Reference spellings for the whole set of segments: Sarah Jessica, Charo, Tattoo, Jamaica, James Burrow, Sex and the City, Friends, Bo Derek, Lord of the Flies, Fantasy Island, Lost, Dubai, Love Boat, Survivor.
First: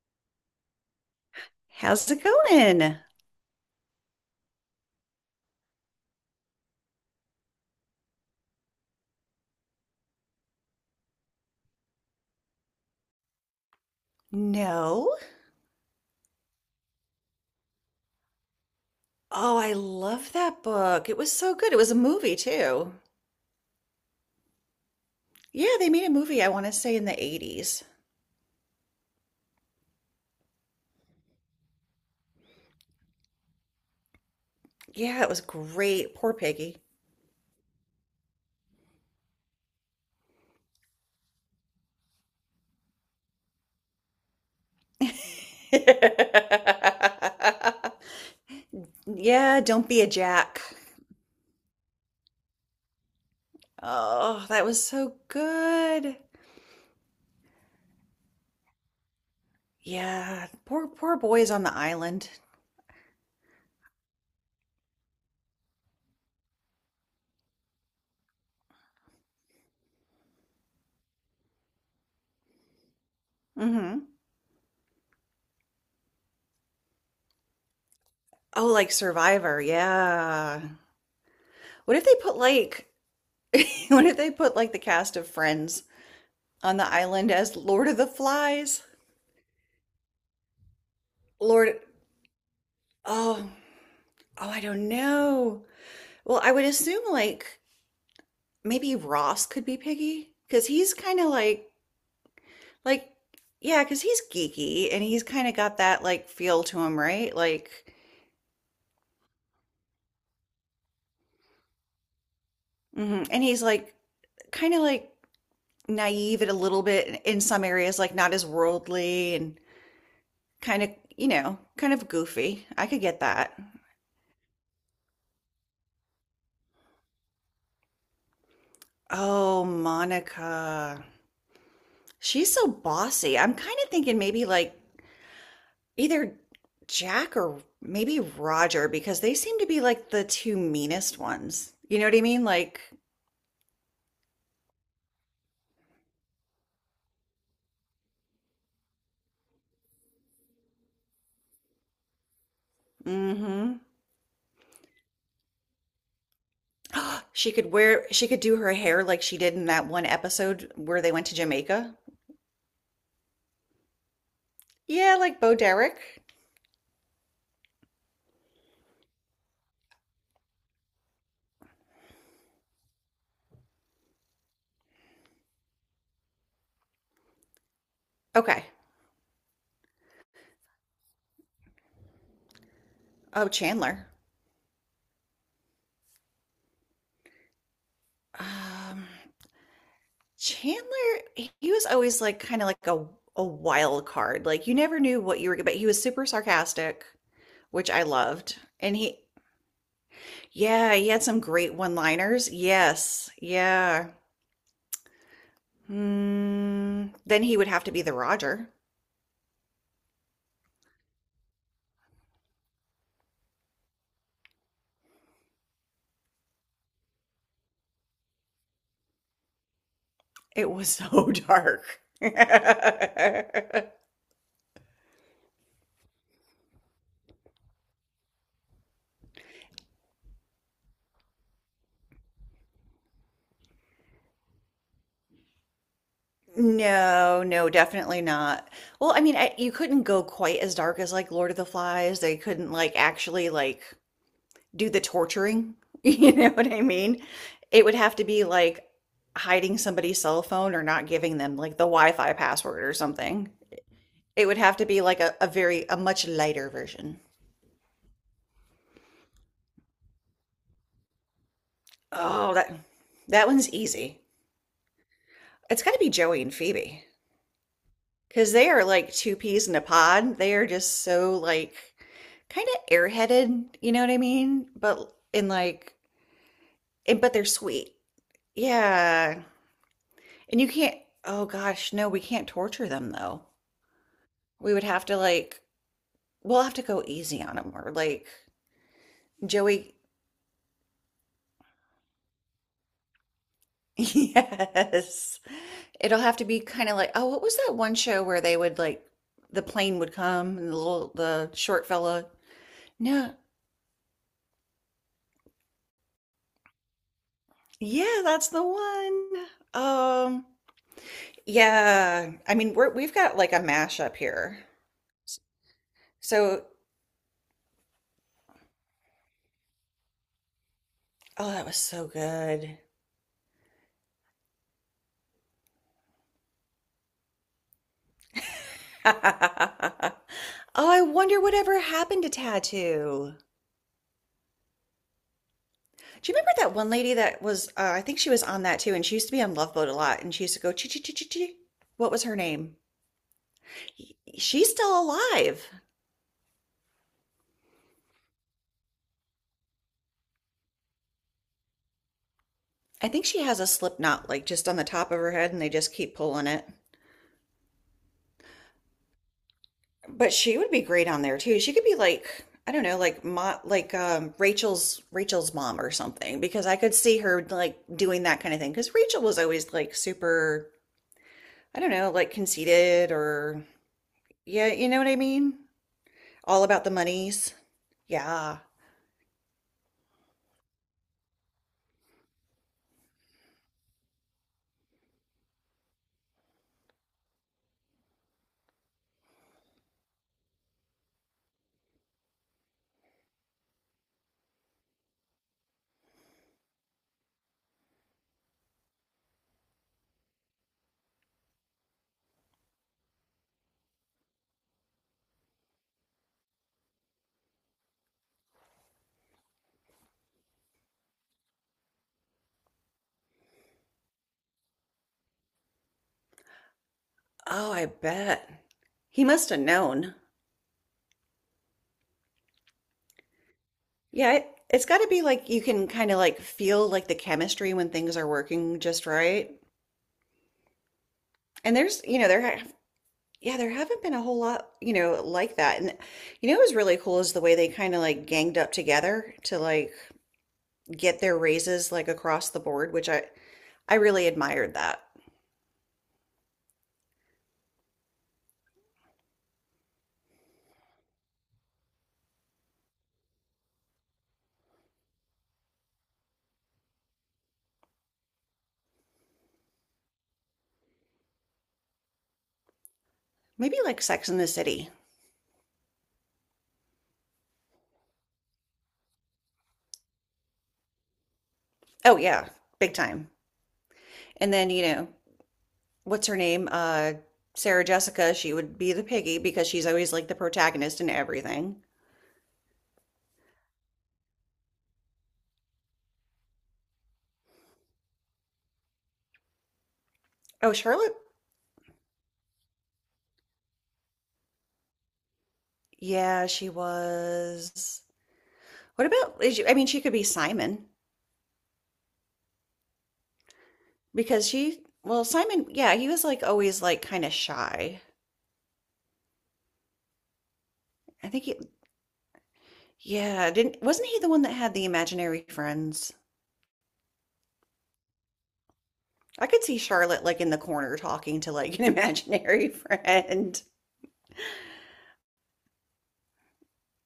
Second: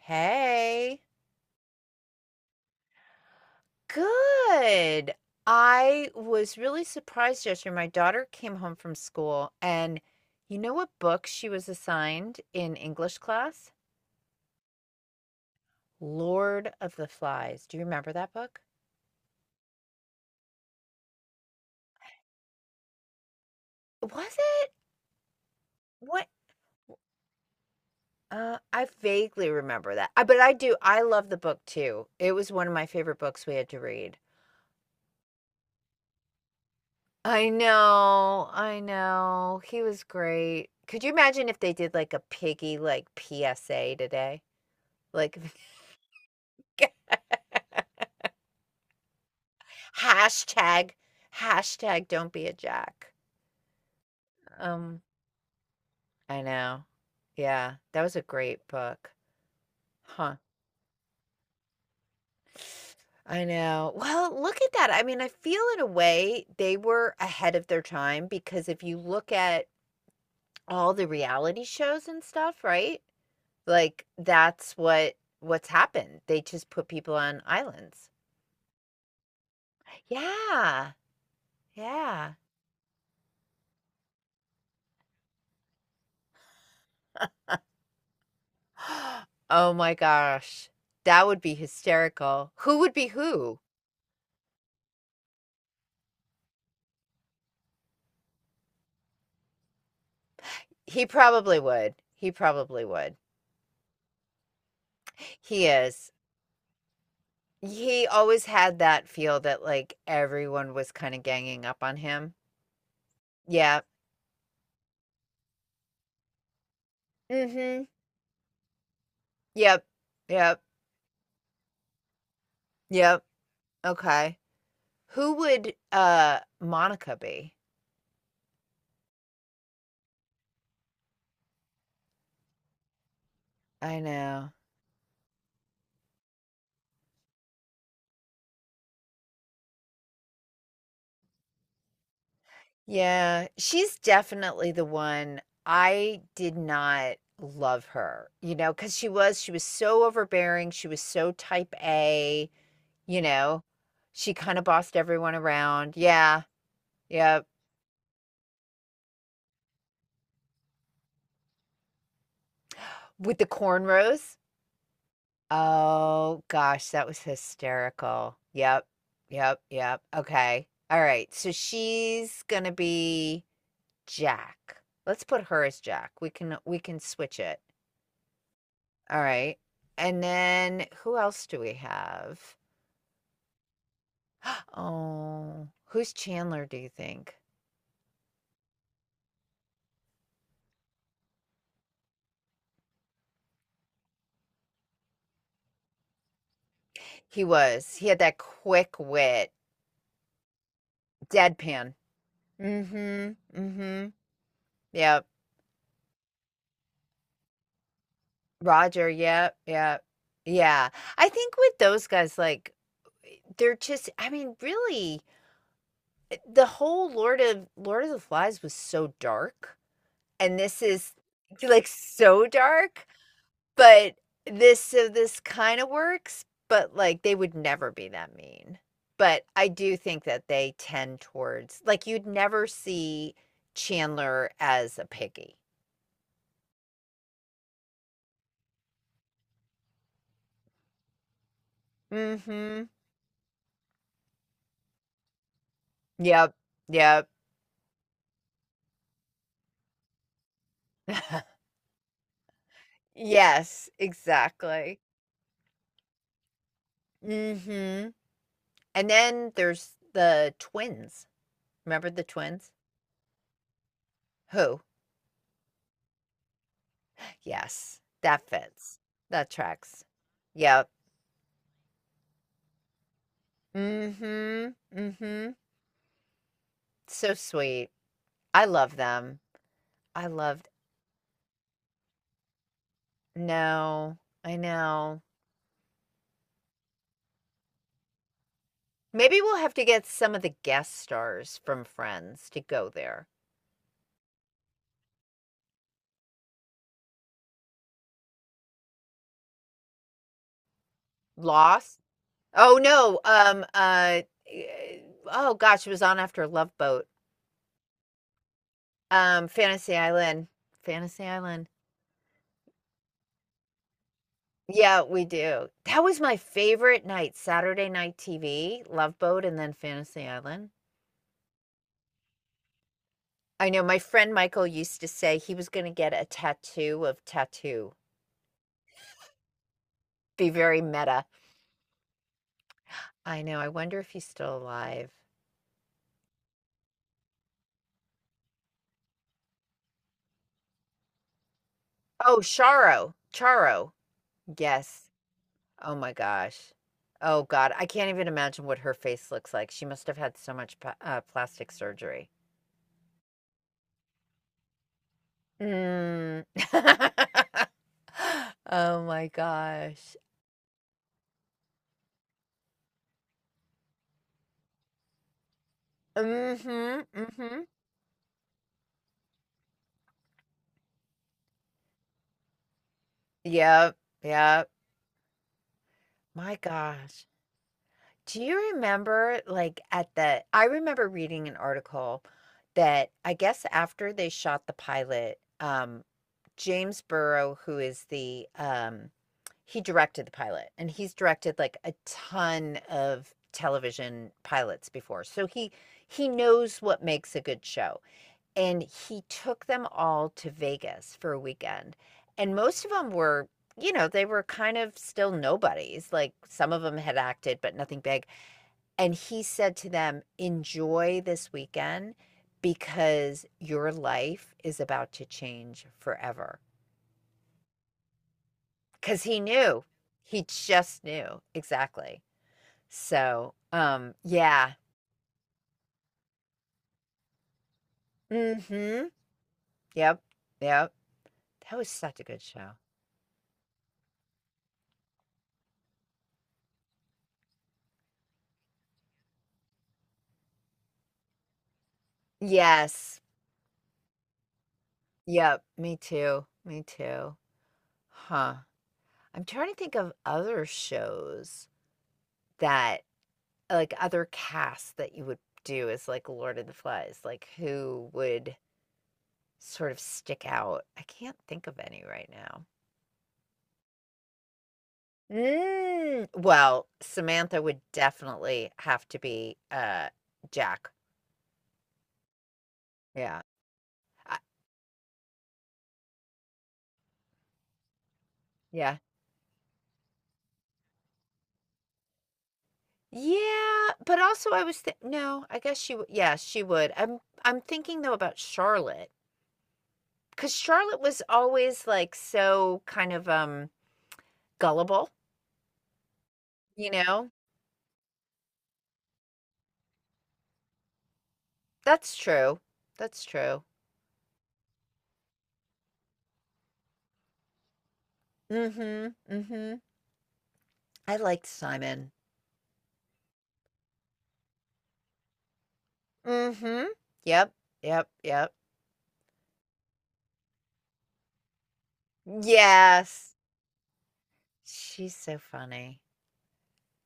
Hey. How's it going? Good. I was really surprised yesterday. My daughter came home from school, and you know what book she was assigned in English class? No. Lord of the Flies. Do you remember that book? Oh, I love that book. It was so good. It was a movie, too. Was it? Yeah, they made a What? movie, I want to say, in the 80s. I vaguely remember that. But I do. I love the book too. It was one of my favorite books we had to read. Yeah, it was great. Poor Peggy. I know, I know. He was great. Could you imagine if they did like a piggy like PSA today? Like Yeah, don't be a jack. hashtag hashtag don't be a jack. Oh, that was Um, so good. I know. Yeah, that was a great book. Huh. Yeah, poor boys on the island. I know. Well, look at that. I mean, I feel in a way they were ahead of their time because if you look at all the reality shows and stuff, right? Like Hmm that's what's happened. They just put people on islands. Oh, like Survivor. Yeah. Yeah. What if they Yeah. put like what if they put like the cast of Friends on the island as Lord of the Flies. Oh my gosh. That would be Lord, hysterical. Who would be oh, who? oh, I don't know. Well, I would assume like maybe Ross could be Piggy because he's He kind of probably like would. He probably like would. Yeah, because he's geeky and he's kind of He got that is. like feel to him, right? Like, He always had that feel that like everyone was kind of ganging up on him. mhm. And he's Yeah. like kind of like naive at a little bit in some Mhm. areas, like not as worldly and Yep. Yep. kind of kind of goofy. I could get Yep. that. Okay. Who would Monica be? Oh, Monica. She's so bossy. I'm kind of I thinking maybe know. like either Jack or maybe Roger because they seem to be like the two meanest ones. You know what I mean? Like, Yeah, she's definitely the one. I did not love her, because she was so overbearing, she was so type A, you know. mm-hmm. She kinda bossed everyone around. Yeah, yeah. She could wear, she could do her hair like she did in that one episode where they went to Jamaica. With the cornrows? Yeah, like Bo Derek. Oh gosh, that was hysterical. Yep, yep, yep. Okay. Alright, so she's gonna be Jack. Let's put her as Jack. We can switch it. Okay. All right. And then who else do we have? Oh, Chandler. Oh, who's Chandler, do you think? Um, Chandler, he was always like kind of like a wild card. Like you never knew what you were, but he was super sarcastic, He which was. I He had that loved. And quick he wit, yeah, he had some great deadpan. one-liners. Yes. Mm-hmm. Mm-hmm. Yeah. Yep. Hmm. Then he would have to be the Roger. Roger. Yep. Yep. Yeah. I think with those guys, like, they're just, I mean, really, the whole Lord of the Flies was so dark. And It this was is so like dark. so dark. But this So this kinda works, but, like, they would never be that mean. But I do think that they tend towards like, you'd never see Chandler as a piggy. No, no, definitely not. Well, I mean, I, you couldn't go quite as dark as like Lord of the Flies. They couldn't Mhm. like actually like do the torturing. You know Yep. what I mean? Yep. It would have to be like hiding somebody's cell phone or not giving them like the Wi-Fi password or something. Yes, It would have to exactly. be like a very a much lighter version. Mhm. And then there's the twins. Remember the Oh, twins? that one's easy. Who? It's got to be Joey and Phoebe, Yes, that cause they are fits. like two That peas in a tracks. pod. They are Yep. just so like kind of airheaded, you know what I mean? Mhm. But in Mhm. like and but So they're sweet. sweet. I love them. Yeah. I And you loved can't oh gosh, no, we can't torture them though. No, I We would have to know. like we'll have to go easy on them or like Maybe we'll have to Joey. get some of the guest stars from Friends to go there. Yes. It'll have to be kind of like, oh, what was that one show where they would like the plane would come and the little the short Lost? fella? Oh no. No. Eh, oh gosh, it was on after Love Boat. Yeah, that's the one. Fantasy Um, Island. Fantasy Island. yeah. I mean, we've got like a mashup here. Yeah, we do. That was my So, favorite night, Saturday night TV, Love Boat and then Fantasy Island. oh, that was so good. I know my friend Michael used to say he was going to get a tattoo of tattoo. Be very Oh, I meta. wonder whatever happened to Tattoo. I know, I wonder if he's still alive. Do you remember that one lady that was, I think she was on that too, and she used to be on Love Boat a lot, and she used to go, chi chi chi chi chi. What was her Oh, name? Charo, Charo. She's still Yes. alive. Oh my gosh. Oh God, I can't even imagine what her face looks like. She must have had so much pa plastic surgery. I think she has a slip knot like just on the top of her head and they just keep Mm. pulling it. Oh my gosh. But she would be great on there too. She could be like, I don't know, like mo like Rachel's mom or something because I could Mm-hmm. see her Mm-hmm. like doing that kind of thing because Rachel was always like super, I don't know, like conceited or Yep. yeah, Yep. you know what I mean? My All about the gosh. monies. Do Yeah. you remember, like, I remember reading an article that I guess after they shot the pilot, James Burrow, who is the he directed the pilot, and he's directed like a ton of television pilots before. So he knows what makes a good show. And he took them all to Vegas for a weekend. And most of them were, they were kind of still nobodies. Like some of them had acted but nothing big. And he said to them, "Enjoy this weekend because your life is about to change forever." Oh, I bet. Because He he must have knew, known. he just knew exactly. So, Yeah, it, yeah. it's got to be like you can kind of like feel like the chemistry when things are working Mm-hmm. just right. Yep. Yep. And That was there's, you such a know, there good have, show. yeah, there haven't been a whole lot, you know, like that. And you know, what was really cool is the way they kind of like ganged up together to like get their raises like across the board, which Yes. I really admired that. Yep. Me too, me too. Huh. I'm trying to think of other shows that, like, other casts that you would do as like Lord of the Flies, like, who would sort of stick out. I can't think of any right now. Maybe like Sex in the City. Mm, well, Samantha would definitely have to be, Jack. Oh yeah, big time. Yeah. I And then, you know, what's her name? Sarah Jessica, she would be Yeah. the piggy because she's always like the protagonist in everything. Yeah, but also I was thi no, I guess she w yeah, she would. I'm thinking though about Charlotte because Oh, Charlotte Charlotte? was always, like, so kind of, gullible, Yeah, she you know? was. What about, is she- I mean, she could be Simon. That's true. That's true. Because she, well, Simon, yeah, he was like always like kind of shy. Mhm, mhm. I I liked think he, Simon. yeah, didn't, wasn't he the one that had the imaginary friends? Mhm. Yep, yep, yep. I could see Charlotte like in the corner talking to like an imaginary Yes. friend. She's so funny.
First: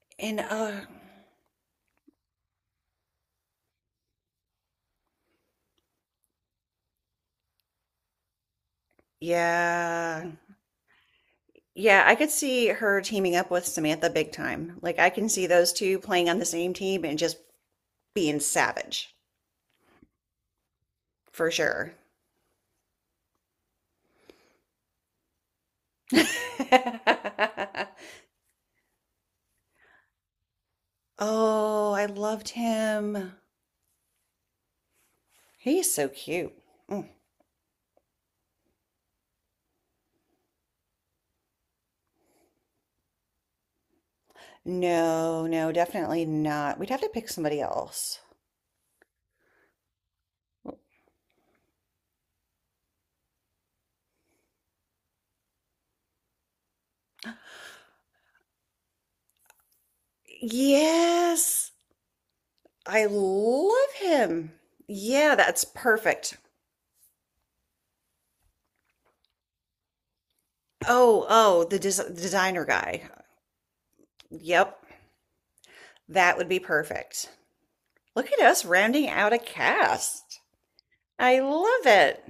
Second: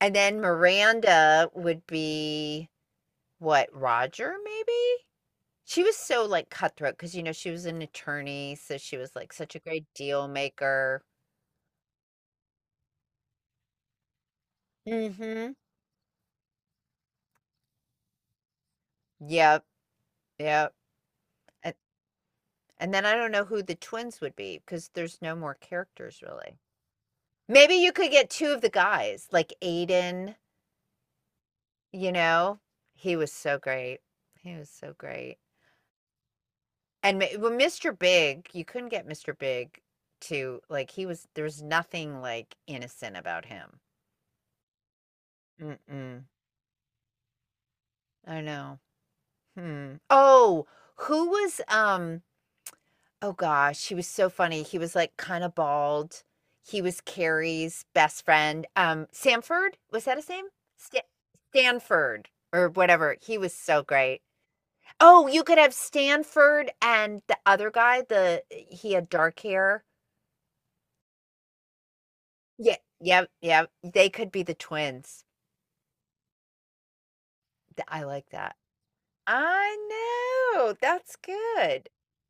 And then And Miranda would be what, Roger maybe? She was so, like, cutthroat because she was an attorney, so she was, like, such a great deal yeah. maker. Yeah, I could see her teaming up with Samantha big time. Like I can see Mhm. those two playing on the same team and just being savage Yep, yep. for And sure. and then I don't know who the twins would be because there's no more characters really. Maybe you could get two of the guys, like Aiden, Oh, I you loved know? He was him. so great. He was so great. He's so cute. Mm. And well, Mr. Big, you couldn't get Mr. Big to, like he was there was nothing like innocent about him. No, no, Mm-mm. definitely not. We'd have to pick somebody else. I know. Hmm. Oh, who was oh gosh, he was so funny. He was like kind of bald. He was Carrie's best friend. Samford, was that his name? Sta- Yes, Stanford or I whatever. He was so love great. him. Oh, Yeah, you could that's have perfect. Stanford and the other guy, the he had dark hair. Oh, oh, the des designer Yeah, guy. yep, yep. They could be the Yep, twins. that would be perfect. Th I like Look at that. us rounding out a cast. I know, that's I love good. it.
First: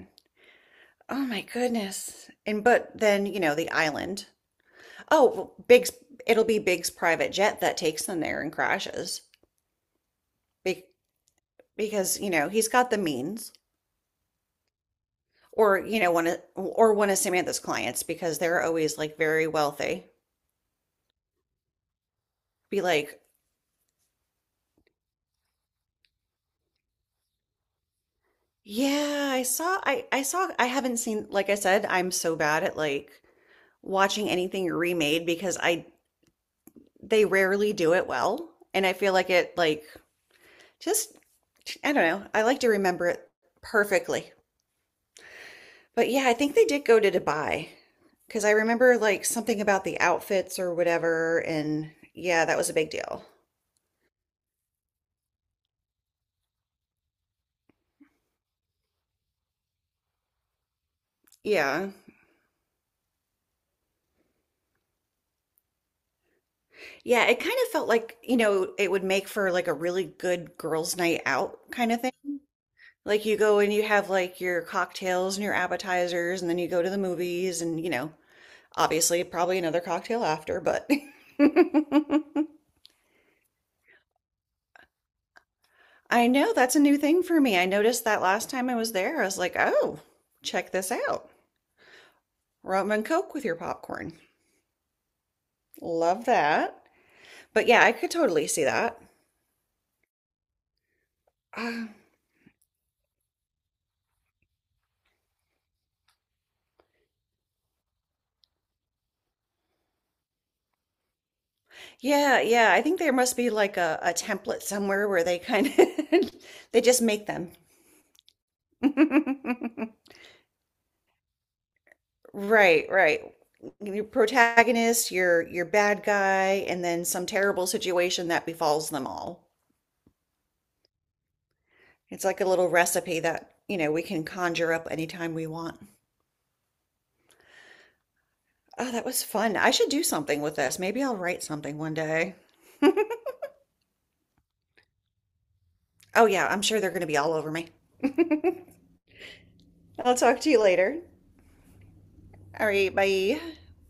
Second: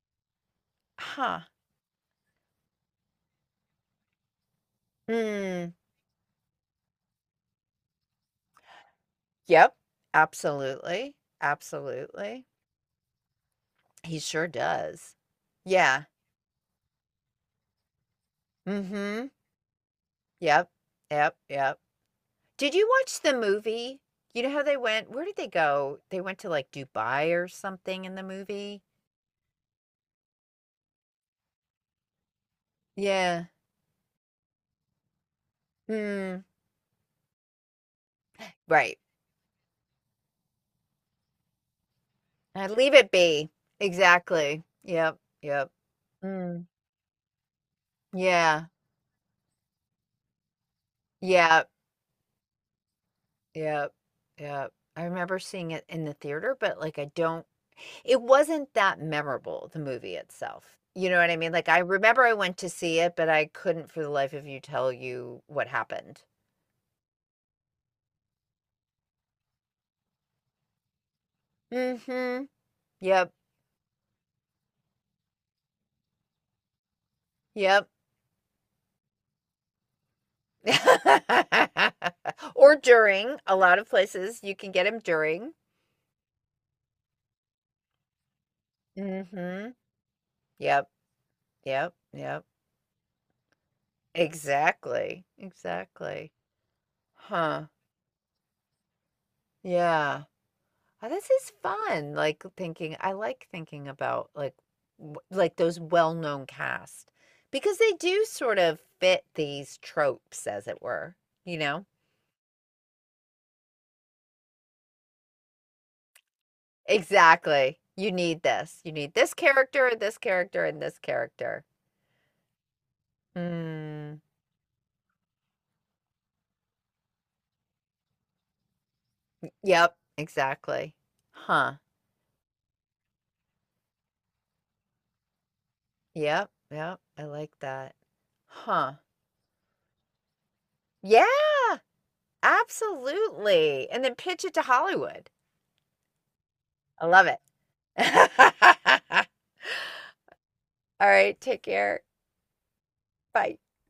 Oh Huh. my goodness. And but then, you know, the island. Oh, well, Hmm. It'll be Big's private jet that takes them there and crashes. Yep, Be absolutely, because, you absolutely. know, he's got the means. He sure does. Or you Yeah, know one of Samantha's clients because they're always like mhm, very wealthy yep, yep, yep. Did be you like watch the movie? You know how they went where did they go? They went to, like, Dubai or something in the movie? yeah I haven't seen like I said I'm so bad at like Yeah. watching anything remade because I Hmm. they rarely do it well and I Right. feel like it like just I don't know I like I to leave remember it it be. perfectly Exactly. Yep, yep. but yeah I think Hmm. they did go to Dubai because I Yeah. remember like something about the outfits or whatever Yeah. and yeah that was a big deal Yeah. Yeah. I remember seeing it in the theater, but like I don't it wasn't that memorable, the movie itself. You know what I mean? Like I yeah. remember I went to see it, but I couldn't for the life of you tell you what happened. Yeah, it kind of felt like, you know, it would make for like a really good girls' night out kind of thing. Mhm. Like Yep. you go and you have like your cocktails and your appetizers, and then you go to the movies and, Yep. you know, obviously probably another cocktail after, but Or during. A lot of places you can get 'em during. I know that's a new thing for me. I noticed that last time I was there. I was like, Mhm. oh, check Yep. this out. Yep. Yep. Rum and Coke with your popcorn. Exactly. Love Exactly. that. But Huh. yeah, I could totally see that. Yeah. Oh, this is Uh, fun. Like thinking, I like thinking about like like those well-known cast because they do sort of fit these tropes, as it were, you know? yeah, yeah. I think there must be like a template somewhere where they kind of they just make them. Exactly. You need this. You need this character and this character and this character. Right, right. Your Mm. protagonist, your bad guy, and then some terrible situation that befalls them all. Yep, exactly. Huh. It's like a little recipe that, you know, we can conjure up anytime we want. Yep, yep. I like that. Oh, Huh. that was fun. I should do something with this. Maybe I'll Yeah, write something one day. absolutely. And then pitch it to Hollywood. Oh yeah, I'm sure they're going I to be love all it. over me. I'll talk to you later. All right. Take care. All right, bye. Bye.